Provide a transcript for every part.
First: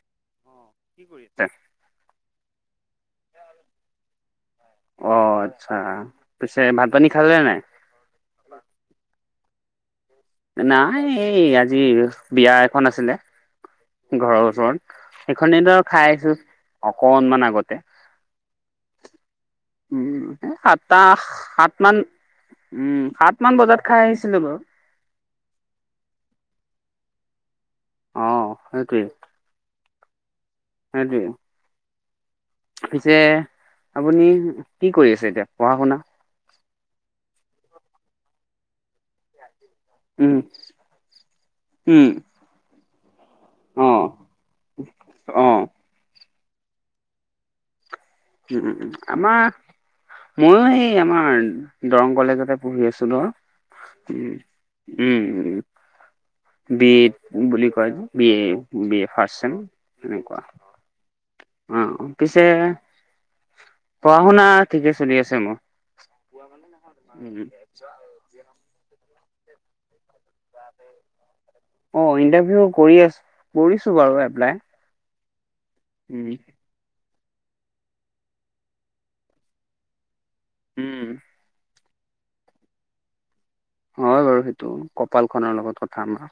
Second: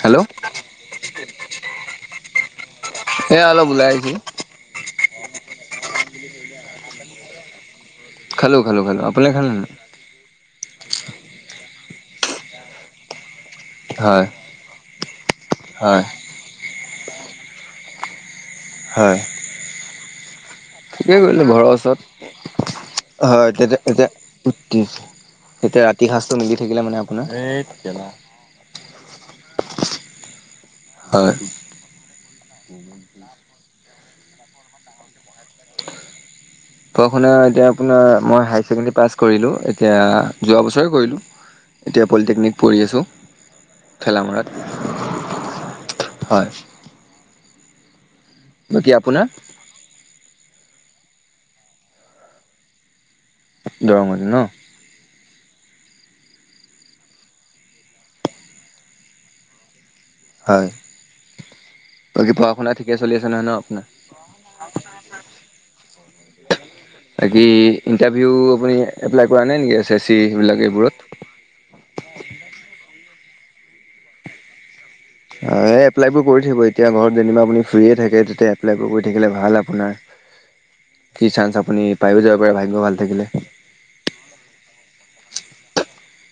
Hello কি কৰি আছা? এয়া অলপ ওলাই আহিছোঁ। অহ, আচ্ছা। পিছে ভাত পানী খালেনে নাই? খালোঁ খালোঁ খালোঁ আপুনি খালে নে নাই? নাই এই আজি বিয়া এখন আছিলে। হয় ঘৰৰ ওচৰত সেইখনে [unintelligible] হয় খাই আছো অকনমান আগতে। হয়। সাতটা ঠিকে কৰিলে ঘৰৰ সাত মান। ওচৰত উম সাত হয় মান তেতিয়া, বজাত খাই এতিয়া আহিছিলো বাৰু। [unintelligible] এতিয়া ৰাতি সাঁজ টো মিলি থাকিলে মানে আপোনাৰ- [unintelligible] অঁ সেইটোৱেই। হয় দি। পিছে আপুনি কি কৰি আছে, এতিয়া পঢ়া শুনা? পঢ় শুনা এতিয়া আপোনাৰ মই হায়াৰ ছেকেণ্ডেৰী পাছ কৰিলো। এত এতিয়া উম -যোৱা বছৰে কৰিলোঁ এতিয়া উম পলিটেকনিক পঢ়ি আছোঁ। অ' খেলাামৰাত অ' উম হয়। উম' উম' বাকী উম' আপোনাৰ আমাৰ। মইএই আমাৰ দৰং কলেজতে পঢ়ি আছো ধৰ দৰঙতে ন উম'। উম'। বিয়েত বুলি কয় বিয়ে, বিয়ে ফাৰ্ষ্ট ছেম এনেকুৱা। হয় অ বাকী পিছে পঢ়া শুনা ঠিকে চলি আছে ন নাই পঢ়া শুনা ঠিকে চলি আছে মোৰ। বুঢ়া মানুহ নহয়। তাকেই ইণ্টাৰভিউ আপুনি এপ্লাই কৰা নাই নেকি এচ এচ চি সেইবিলাক এইবোৰত। অ' ইণ্টাৰভিউ কৰি আছো, কৰিছো বাৰু এপ্লাই। অ' এই এপ্লাই বোৰ উম কৰি থাকিব এতিয়া মই যেনিবা আপুনি ফ্ৰিয়ে থাকে, তেতিয়া এপ্লাই বোৰ কৰি থাকিলে ভাল আপোনাৰ। উম কি চান্স আপুনি পায়ো যাব পাৰে ভাগ্য ভাল থাকিলে। হয় বাৰু সেইটো কপাল খনৰ লগত কথা আমাৰ।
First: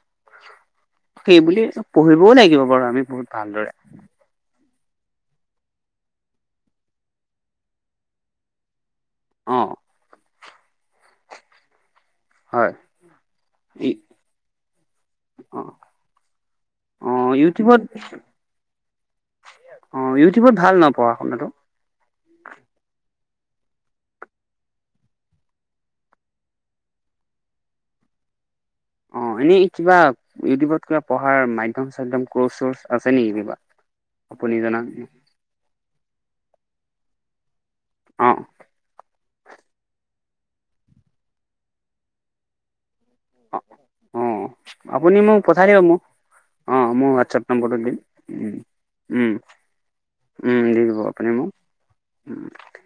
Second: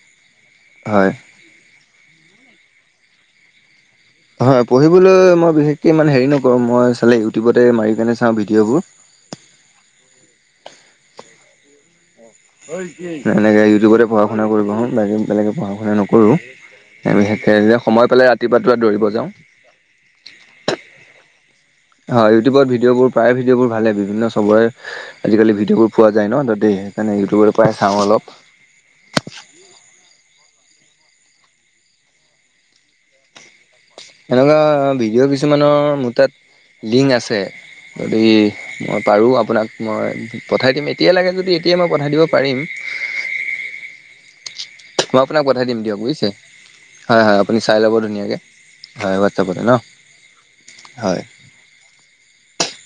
হয়। সেইবুলি সব পঢ়িবও লাগিব বাৰু আমি বহুত ভালদৰে। হয় পঢ়িবলৈ মই বিশেষকৈ ইমান হেৰি নকৰোঁ মই চালে ইউটিউবতে মাৰিিকনে চাওঁ ভিডিঅ'বোৰ। অ'। হয় এনেকৈ ই ইউটিউবতে পঢ়া শুনা কৰিব মন যায় বেলেগে অ পঢ়া শুনা নকৰোঁ। অ এনেকে যে ইউটিউবত সময় পালে ৰাতিপুৱাতো দৌৰিব যাওঁ। অঁ ইউটিউবত ভাল নাপাওঁ পঢ়া শুনাটো। হয় ইউটিউবত ভিডিঅ' বোৰ প্ৰায় ভিডিঅ'বোৰ ভালে বিভিন্ন চবৰে। আজিকালি ভিডিঅ'বোৰ পোৱা যায় ন তাতেই সেইকাৰণে ইউটিউবৰ পৰাই চাওঁ অলপ। অহ, এনেই কিবা ইউটিউবত কিবা পঢ়াৰ মাধ্যম চাধ্যম ক্ৰৰ্চ-চৰ্চ আছে নেকি কিবা? আপুনি এনেকুৱা জনা ভিডিঅ' কিছুমানৰ মোৰ তাত লিংক আছে অ যদি- অ মই পাৰোঁ আপোনাক মই পঠাই দিম এতিয়াই লাগে যদি এতিয়াই মই পঠাই দিব পাৰিম। অ'। আপুনি মই মোক আপোনাক পঠাই পথায় দিব, দিম দিয়ক মোক বুজিছে অ' মোৰ হয় হয় হটছআপ আপুনি নম্বৰ টো চাই ল'ব দিম, ধুনীয়াকৈ উম। হয় উম হোবাতচাপট ন। উম দি দিব হয় আপুনি মোক, উ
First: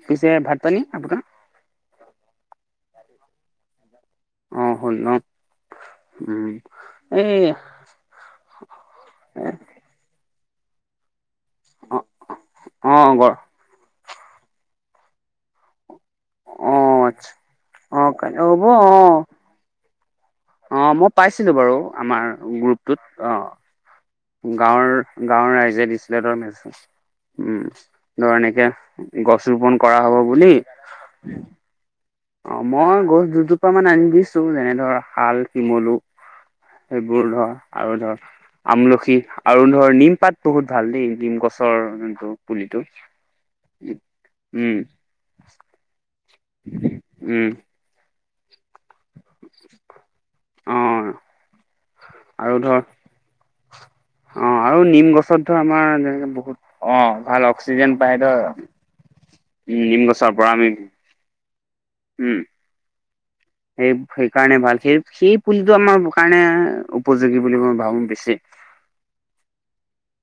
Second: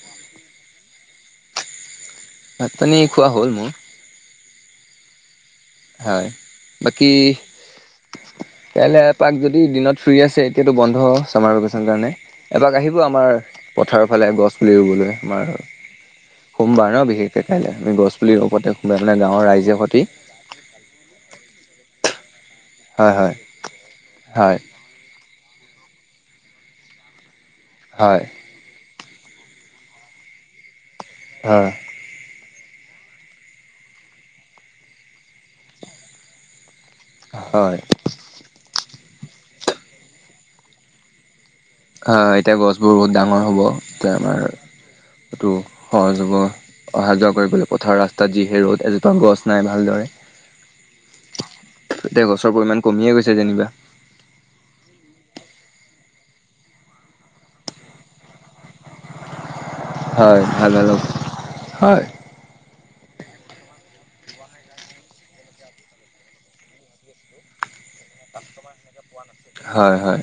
পিছে ভাত পানী আপোনাৰ? ভাত পানী খোৱা হ'ল মোৰ। অ' হ'ল ন। হয় উম বাকী, এই কাইলে আপাক যদি দিনত ফ্ৰী আছে এতিয়ো বন্ধ চামাৰ ভকেন অঁ কাৰণে এপাক আহিব অঁ আমাৰ গৰ পথাৰৰ ফালে গছ পুলি ৰুবলৈ আমাৰ আৰু সোমবাৰ অঁ ন আচ্ছা বিশেষকে কাইলৈ আমি অঁ গছ কাইলৈ পুলিৰ ওপতে সোমবাই মানে গাঁৱৰ ৰাইজে সৈতি। অ' মই পাইছিলো বাৰু আমাৰ হয় গ্ৰুপটোত হয় অ'। হয় গাঁৱৰ গাঁৱৰ ৰাইজে দিছিলে, ধৰ মেজ উম হয় ধৰ এনেকে গছ ৰোপন কৰা হব বুলি। হয় অ' মই গছ দুজোপা মান আনি দিছো যেনে ধৰ শাল, শিমলু। সেইবোৰ ধৰ হয় আৰু ধৰ আমলখি আৰু ধৰ নিম পাত বহুত ভাল দেই নিম গছ। আহ এতিয়া গছবোৰ বহুত ডাঙৰ হ'ব এতিয়া আমাৰ উম সহযোগ অহা যোৱা উম কৰিবলৈ পথাৰৰ ৰাস্তাত যিহে ৰ'দ এজ গছ নাই ভালদৰে, অ এতিয়া আৰু গছৰ ধৰ পৰিমাণ কমিয়ে গৈছে যেনিবা। অ' আৰু নিম গছত ধৰ আমাৰ এনেকে বহুত অ' ভাল অক্সিজেন পায় ন। উম নিম গছৰ হয় পৰা ভাল আমি ভাল হয় উম। সেই সেইকাৰণে ভাল সেই সেই পুলিটো আমাৰ কাৰণে উপযোগী বুলি মই ভাবো বেছি। হয় হয়।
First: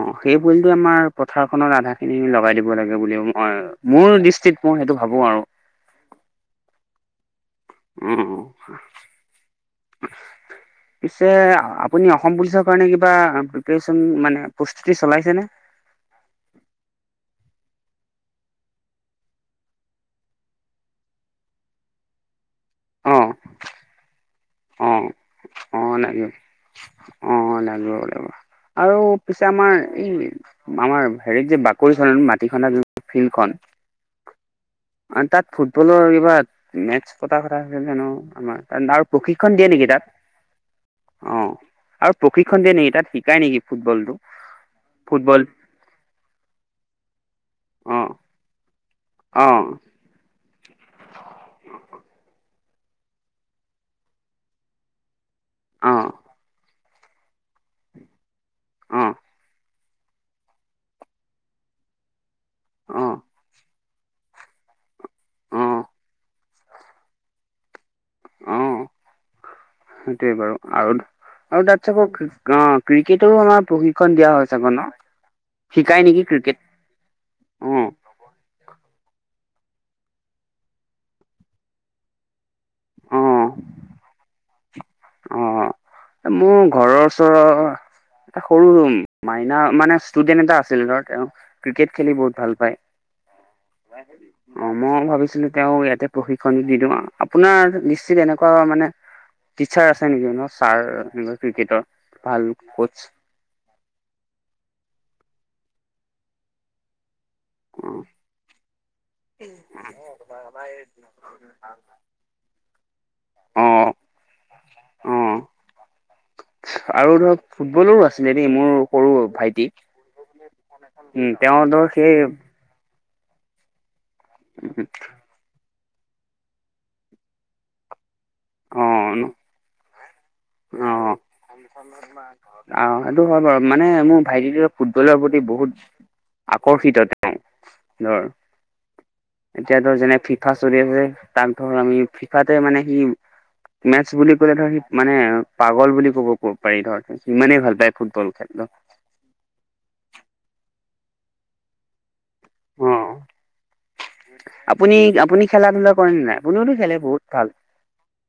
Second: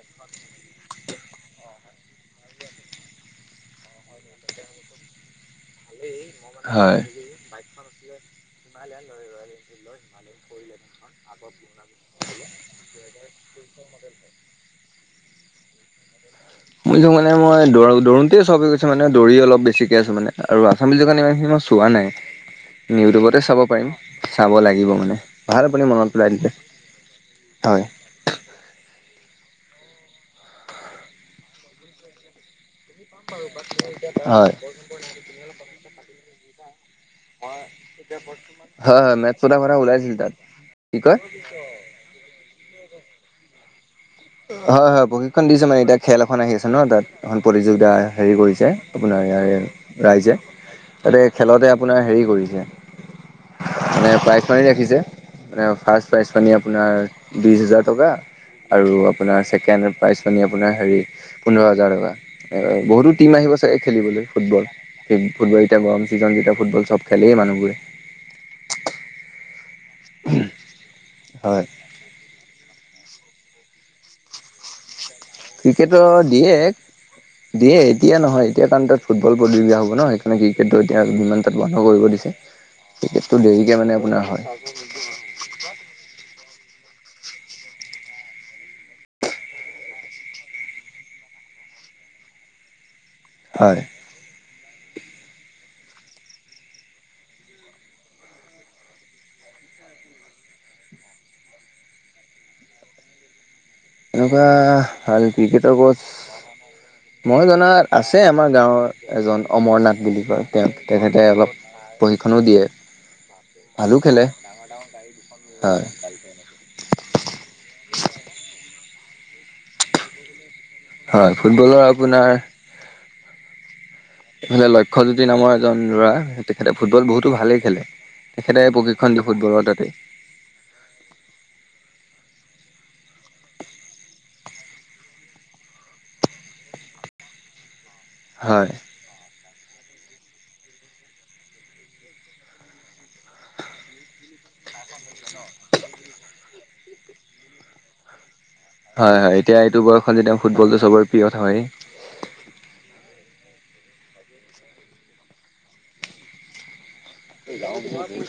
অ' সেই পুলিটোে আমাৰ পথাৰখনত আধা খিনি লগাই দিব লাগে বুলি মই মোৰ দৃষ্টিত মই সেইটো ভাবো আৰু। হয়। উম পিছে আপ আপুনি অসম পুলিচৰ কাৰণে কিবা প্ৰিপাৰেচন মানে প্ৰস্তুতি চলাইছেনে? মই যে মানে মই দৌ দৌ'ৰতে সব হৈ গৈছ দৌৰি অলপ বেছিকে আছো মানে আৰু আমি যোগান ইমানখিনি মই চোৱা নাই, অ', ইউটিউবতে চাব পাৰিম। চাব লাগিব অ' মানে ভাল আপুনি অ' মনত পেলাই লাগিব দিলে অ' হয় লাগিব। আৰু পিছে আমাৰ এই আমাৰ হেৰিত যে বাকৰি চোৰেন মাটিখন হয়। তাত ফুটবলৰ কিবা মেটচ পতা কথাছিল জানো আমাৰ আৰু হয় মেথছ সোধা প্ৰশিক্ষণ দিয়ে কথা নেকি ওলাইছিল তাত, কি কয় অ'। আৰু প্ৰশিক্ষণ দিয়ে নেকি তাত শিকাই নেকি ফুটবল টো? হয় হয় প্ৰশিক্ষন দিছো মানে এতিয়া খেল এখন আহি আছে ন তাত এখন প্ৰতিযোগিতা অ', হেৰি কৰিছে। আপোনাৰ ইয়াৰে অ', ৰাইজে তাতে খেলতে আপোনাৰ হেৰি কৰিলে। মানে প্ৰাইজ মানি ৰাখিছে। মানে ফাষ্ট অ', প্ৰাইজ মানী আপোনাৰ বিশ হাজাৰ টকা আৰু অ', আহ ছেকেণ্ড প্ৰাইজ মানী আপোনাৰ হেৰি পোন্ধৰ হাজাৰ টকা বহুতো টিম আহিব চাগে। খেলিবলৈ ফুটবল সেই ফুটবল এতিয়া অ', গৰম ছিজন যেতিয়া ফুটবল চব খেলেই মানুহবোৰে। অ' সেইটোৱে বাৰু আৰু হয় আৰু তাত অ' ক্ৰিকেটৰো আমাৰ প্ৰশিক্ষণ দিয়া হয় চাগে ন। শিকাই ক্ৰিকেটৰ নেকি দিয়ে, ক্ৰিকেট দিয়ে। অ এতিয়া নহয় এতিয়া কাৰণ তাত ফুটবল প্ৰতিযোগিতা হ'ব ন সেইকাৰণে ক্ৰিকেটটো এতিয়া বন্ধ কৰিব দিছে। অ ক্ৰিকেটটো দেৰিকে মানে আপোনাৰ হয়। অ' মোৰ ঘৰৰ ওচৰৰ এটা সৰু মাইনা মানে ষ্টুডেন্ট এটা আছিল ধৰ তেওঁ ক্ৰিকেট খেলি বহুত ভাল পায়। হয়। অ, মই ভাবিছিলো তেওঁ ইয়াতে প্ৰশিক্ষণ দি দিওঁ আপোনাৰ নিশ্চিত এনেকুৱা মানে টিচাৰ আছে নেকি ছাৰ এনেকুৱা ক্ৰিকেটৰ ভাল কোচ এনেকুৱা ভাল ক্ৰিকেটৰ কোচ মই অ জনাত আছে আমাৰ গাঁৱৰ। এজন অমৰনাথ বুলি কয় তেওঁ তেখেতে অলপ প্ৰশিক্ষণো দিয়ে। অ ভালো খেলে, অ হয়। [inaudible] আৰু ধৰক ফুটবলৰো আছিলে দেই মোৰ সৰু ভাইটি। হয় উম, তেওঁ ফুটবলৰ ধৰ সেই আপোনাৰ ইফালে লক্ষ্যয়জ্যোতি নামৰ এজন ল'ৰা তেখেতে ফুটবল বহুতো ভালেই খেলে। তেখেতে অ', প্ৰশিক্ষণ ন দি ফুটবলৰ তাতে অ'। অ, সেইটো হয় বাৰু মানে মোৰ ভাইটি ফুটবলৰ প্ৰতি বহুত আকৰ্ষিত তেওঁ ধৰ হয় এতিয়া ধৰ যেনে ফিফা চলি আছে তাক ধৰ আমি ফিফাতে মানে সি মেটছ বুলি ক'লে ধৰ সি মানে পাগল বুলি ক'ব পাৰি ধৰ। সিমানেই ভাল পায় ফুটবল খেললে। হয়, হয় এতিয়া এইটো বয়সত যেতিয়া ফুটবলটো চবৰে প্ৰিয় হয়। অ, আপুনি, আপুনি খেলা-ধূলা কৰেনে নাই আপুনিওতো খেলে বহুত ভাল।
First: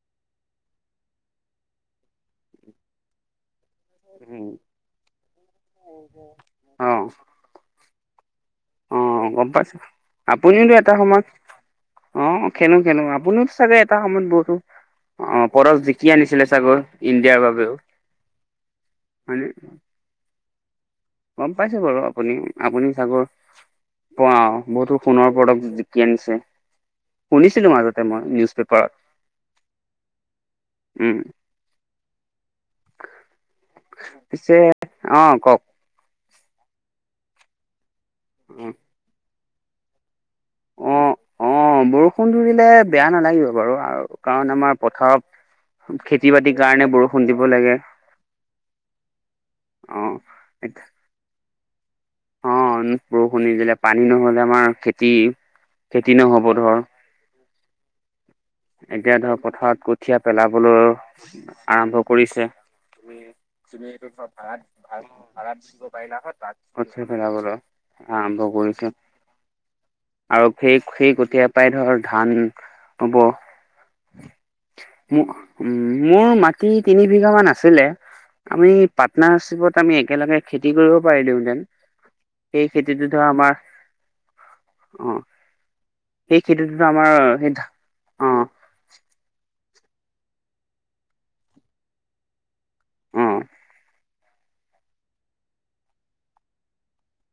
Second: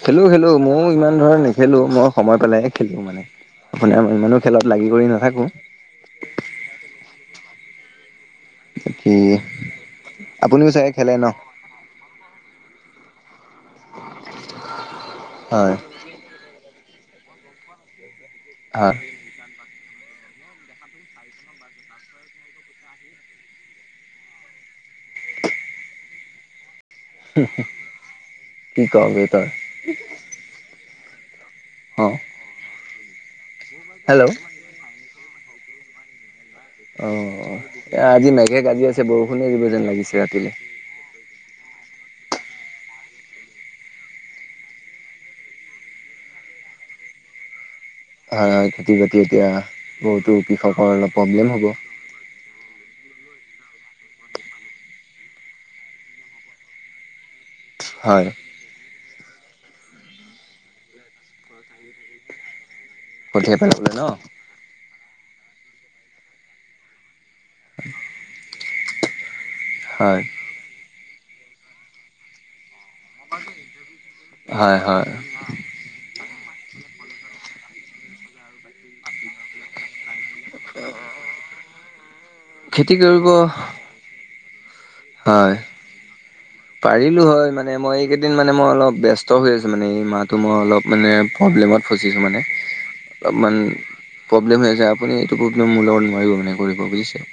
খেলো, খেলো মইও ইমান ধৰা নেখেলো মই সময় পেলাইহে খেলো মানে। আপোনাৰ ইমানো খেলত লাগি কৰি নাথাকো। অ'। অ, বাকী গম পাইছো আপুনিওতো আপুনিও চাগে এটা খেলে সময়ত ন? অ, খেলো, খেলো আপুনিও চাগে এটা সময়ত বহুতো অ, হয় পৰশ দি কি আনিছিলে চাগৰ ইণ্ডিয়াৰ বাবেও? হা। হয়ে। গম পাইছেো বাৰু আপুনি, আপুনি চাগৰ। পোৱা বহুতো সোণৰ প্ৰডক্ট জিকি আনিছে। শুনিছিলো মাজতে মই নিউজ কি পেপাৰ কম্পিউটাৰ উম। অ'। হেল্ল' পিছে অ, কওক? অ, এ আজি মেঘে কাজি আছে বৰষুণে দিব যেন লাগিছে ৰাতিলৈ। অ', অ', বৰষুণ ধৰিলে বেয়া নালাগিব বাৰু আৰু কাৰণ আমাৰ পথাৰত খেতি বাতিৰ কাৰণে বৰষুণ দিব লাগে। হয়, হয়, খেতি-বাতি এতিয়া অ বহুতো কৃষকৰ অলপ প্ৰব্লেম হ'ব। অ বৰষুণ নি দিলে পানী নহ'লে আমাৰ খেতি, খেতি নহ'ব ধৰ। হয়। এতিয়া ধৰ পথাৰত কঠিয়া পেলাবলৈ আৰম্ভ কৰিছে। কঠিয়াই পেলাবলৈ ন? ভাৰ দ, বাতছে ফেল বল আৰম্ভ কৰিছে। হয়। আৰু সেই, সেই কঠীয়া পৰাই ধৰ ধান হ'ব। হয় হয় মোক। উ, মোৰ মাটি তিনি বিঘা মান আছিলে আমি পাৰ্টনাৰশ্বিপত আমি একেলগে। খেতি কৰিব পাৰি দিওঁতেন সেই খেতি খেতিটো কৰিব ধৰ আমাৰ অ হয় সেই খেতিটোতো আমাৰ পাৰিলোঁ সেই হয় মানে মই অ এইকেইদিন মানে মই অলপ ব্যস্ত হৈ। মানে এই মাহটো মই অলপ মানে প্ৰব্লেমত ফচিছো মানে অ অলপমান প্ৰব্লেম হৈ আছে আপুনি এইটো প্ৰব্লেম মোৰ লগত নোৱাৰিব মানে কৰিব বুজিছে।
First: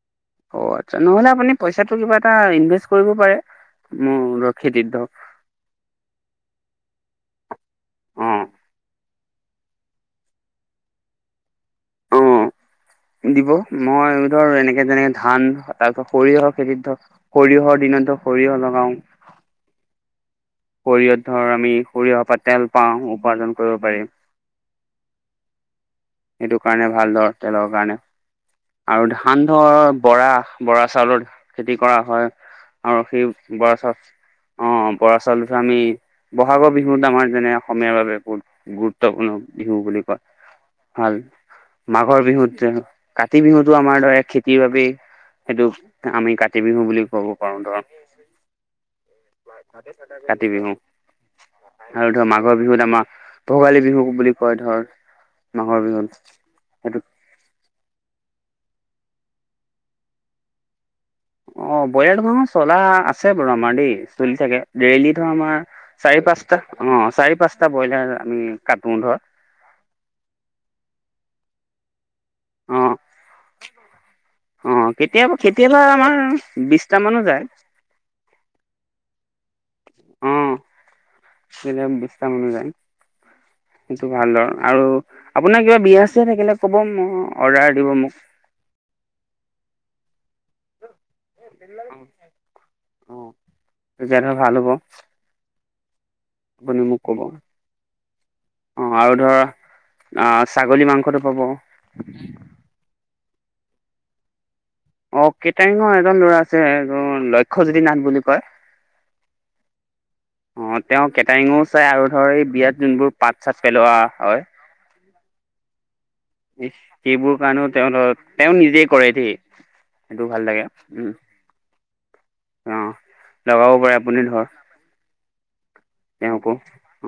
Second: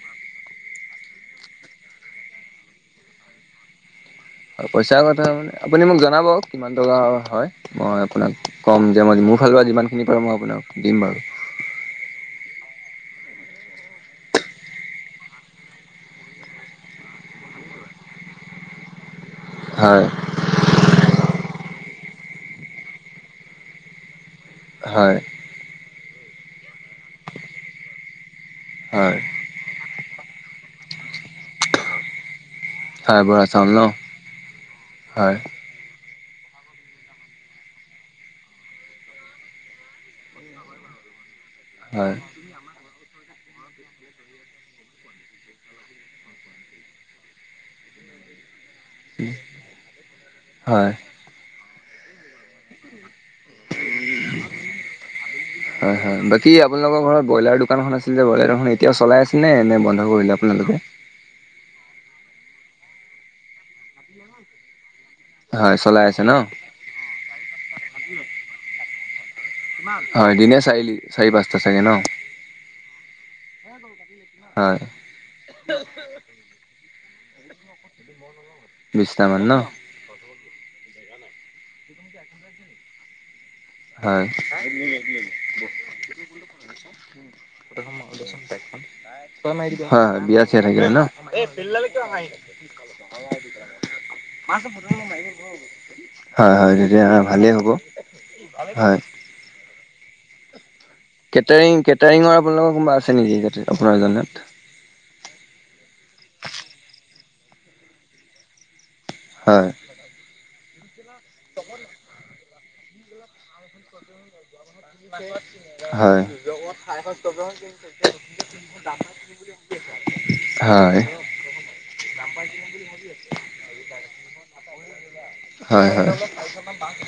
অ', আচ্ছা নহলে আপুনি পইচাটো কিবা এটা ইনভেষ্ট কৰিব পাৰে। হয় খেতিত পইচাৰ ধৰক কথা মানে আপুনি মোক জনাব কিমান টকা হয়। মই অ আপোনাক ক'ম যে মই মোৰ ফালৰ পৰা যিমানখিনি পাৰো মই আপোনাক দিম বাৰু। অ দিব মই ধৰ এনেকে যেনেকে ধান তাৰপিছত সৰিয়হৰ খেতিত ধৰ সৰিয়হৰ দিনতো সৰিয়হ লগাও। হয়। সৰিয়হত ধৰ আমি সৰিয়হৰ পৰা তেল পাওঁ উপাৰ্জন কৰিব পাৰি হয়। সেইটো কাৰণে ভাল ধৰ তেলৰ কাৰণে আৰু হয় ধান ধৰ বৰা বৰা চাউলৰ খেতি কৰা হয়। আৰু সেই বৰা চাউল অ', বৰা হয় চাউল আমি ব'হাগৰ বিহুত আমাৰ যেনে অসমীয়াৰ বাবে কত গুৰুত্বপূৰ্ণ বিহু বুলি কয়, ভাল হয় মাঘৰ বিহুত যে কাতি বিহুতো আমাৰ ধৰা খেতিৰ বাবেই সেইটোক আমি কাতি বিহু বুলি ক'ব পাৰো ধৰ। কাতি বিহু হয় আৰু ধৰ মাঘৰ বিহুত আমাৰ ভোগালী বিহু বুলি কয় ধৰ মাঘৰ হয় হয় বিহুত বাকী আপোনালোকৰ সেইটো ঘৰত ব্ৰইলাৰ দোকানখন আছিল যে ব্ৰইলাৰ দখন এতিয়াও চলাই আছেনে নে বন্ধ কৰিলে আপোনালোকে? অ', বইলাৰ দোকানখন চলা আছে বাৰু আমাৰ দেই চলি থাকে। ডেইলি ধৰ আমাৰ হয় চলাই আছে চাৰি ন পাঁচটা অ', চাৰি পাঁচটা ব্ৰইলাৰ আমি কাটো ধৰ। হয়, দিনে চাৰি চাৰি পাঁচটা চাগে ন? অ', হয় অ' কেতিয়াবা কেতিয়াবা আমাৰ বিছটা মানো যায়। [inaudible] বিছটামান ন? উম দিনে বিছটা মান যায়। সেইটো হয় হয় ভালৰ আৰু আপোনাৰ কিবা বিয়া আছে থাকিলে ক'ব ম অৰ্ডাৰ দিব মোক। হয় হয় বিয়া চিয়া থাকিলে ন? [inaudible] অ অ তেতিয়া ধৰ ভাল হ'ব হয় হয় আপুনি মোক তেতিয়া ক'ব ভালেই হ'ব। অ', হয় আৰু ধৰ অ', ছাগলী মাংস কেটাৰিং কেটাৰিঙৰ আপোনালোকৰ কোনোবা আছে নেকি আপোনাৰ জনাত? অ', কেটাৰিঙৰ এজন ল'ৰা আছে, লক্ষ্যজ্যোতি নাথ বুলি কয়। হয়। অ', তেওঁ কেটাৰিঙো চাই আৰু ধৰ এই বিয়াত যোনবোৰ পাট চাট পেলোৱা হয় হয় সেইবোৰ কাৰণে তেওঁ তেওঁ নিজেই কৰে দেই। সেইটোও ভাল লাগে, হয় উম। অ', লগাব পাৰে আপুনি ধৰ। হয় হয়। তেওঁকো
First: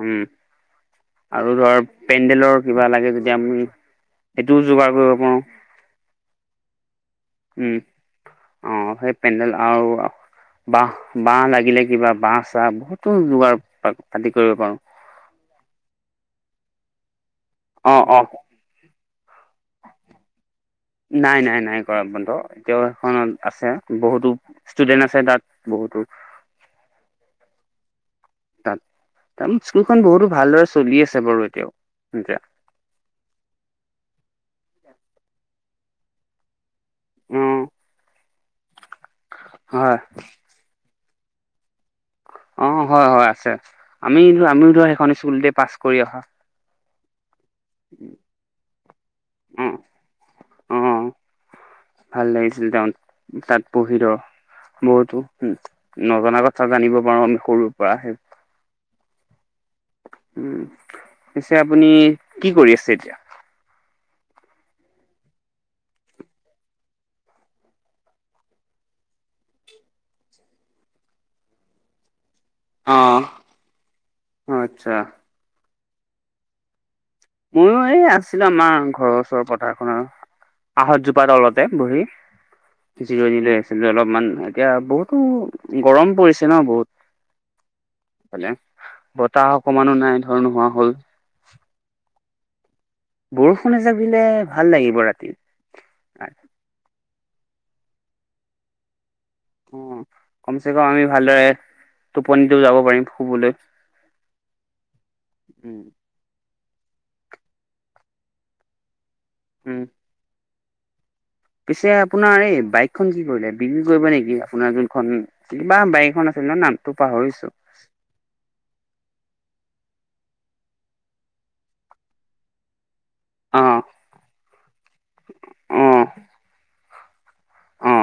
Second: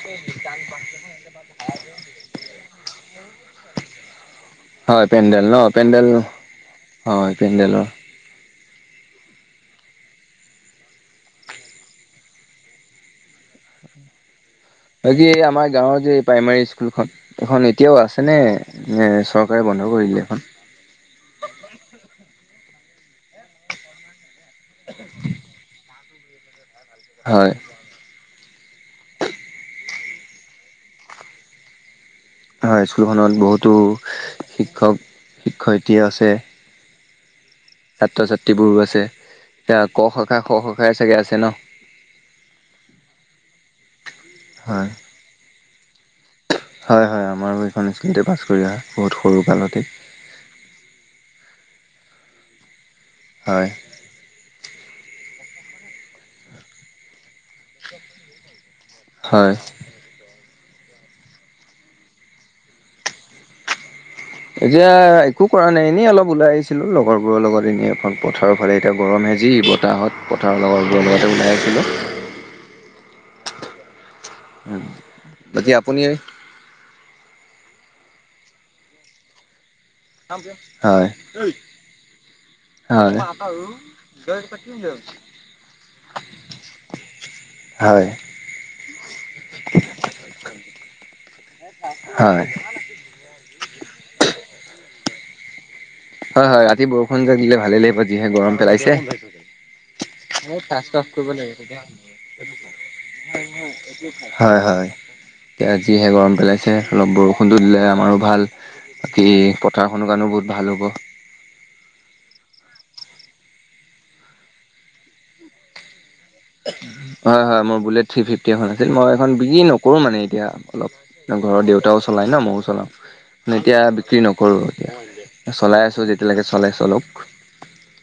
উম আৰু ধৰ পেণ্ডেলৰ কিবা লাগে যেতিয়া আমি সেইটোও যোগাৰ হয় কৰিব পেণ্ডেল পাৰোঁ। ন পেণ্ডেল হয় উম পেণ্ডেলৰ। অ', সেই পেণ্ডেল আৰু বাঁহ বাঁহ লাগিলে কিবা বাঁহ চাহ বহুতো যোগাৰ পাতি কৰিব পাৰোঁ। বাকি এই আমাৰ গাঁৱৰ যে এই প্ৰাইমোৰী স্কুলখন এইখন এতিয়াও অ অ আছেনে নে চৰকাৰে বন্ধ কৰিলে এইখন? নাই নাই নাই কৰা বন্ধ, এতিয়াও সেইখনত আছে বহুতো ষ্টুডেন্ট আছে তাত বহুতো। হয়। তাত তাৰমানে স্কুলখন বহুতো ভালদৰে চলি আছে বাৰু এতিয়াও এতিয়া হয় স্কুলখনত বহুতো শিক্ষক শিক্ষয়িত্ৰী আছে। উম ছাত্ৰ ছাত্ৰীবোৰো আছে, এতিয়া হয় ক শখাই খ শখাই চাগে আছে ন? অ' হয় হয় আছে, আমি আমিও ধৰা হয় সেইখন স্কুলতে পাছ কৰি অহা হয় হয় ময়ো সেইখন স্কুলতে পাছ কৰি অহা, বহুত অ সৰুকালতে। অ', ভাল লাগিছিল, তেওঁ তাত হয় পহি ধৰ। বহুতো উ, নজনা কথা জানিব পাৰো আমি সৰুৰ পৰা সেই হয়। উম, পিছে আপুনি কি কৰি আছে এতিয়া? এতিয়া একো কৰা নাই, এনেই অলপ ওলাই আহিছিলো লগৰবোৰৰ লগত এনেই এখন পথাৰৰ ফালে এতিয়া গৰম সেজি ব বতাহত পথাৰৰ লগৰ বোৰৰ লগতে ওলাই আহিছিলোঁ। অ'। হে, আচ্ছা বাকি আপুনি ময়ো এই আছিলো আমাৰ ঘৰৰ ওচৰৰ পথাৰখনৰ হয় আঁহতজোপা তলতে, বহি। হয় জিৰণি লৈ আছিলো অলপমান এতিয়া বহুতো গৰম পৰিছে ন বহুত। হয় হলেং, বতাহ অকমানো নাই ধৰ নোহোৱা হ'ল। হয়। বৰষুণ এজাক দিলে, ভাল লাগিব ৰাতি। হয়-হয়, ৰাতি বৰষুণ এজাক দিলে ভালেই লাগিব যিহে গৰম পেলাইছে। অ সেই কমচে কম টাক্সটো আমি অফ কৰিব ভালদৰে লাগিব তেতিয়াহে টোপনিটো যাব পাৰিম ভাল শুবলৈ হ'ব, এইটো চা, হয়-হয় হয়-হয়, ইয়াত যিহে গৰম পেলাইছে অলপ বৰষুণটো দিলে আমাৰো ভাল। বাকী উম পথাৰখনৰ কাৰণেও বহুত ভাল হ'ব। পিছে আপোনাৰ এই বাইকখন কি কৰিলে? বিক্ৰী কৰিব নেকি আপোনাৰ যোনখন কিবা বাইকখন আছ খনৰ নামটো পাহৰিছো। থ্ৰী-ফিফটি এখন আছিল, মই এখন বিক্ৰী নকৰোঁ মানে এতিয়া, অলপ, ঘৰৰ দেউতাও চলায় ন ময়ো চলাওঁ। অ এতিয়া বিক্ৰী নকৰো এতিয়া, অ চলাই আছো যেতিয়ালৈকে চলে চলক। অ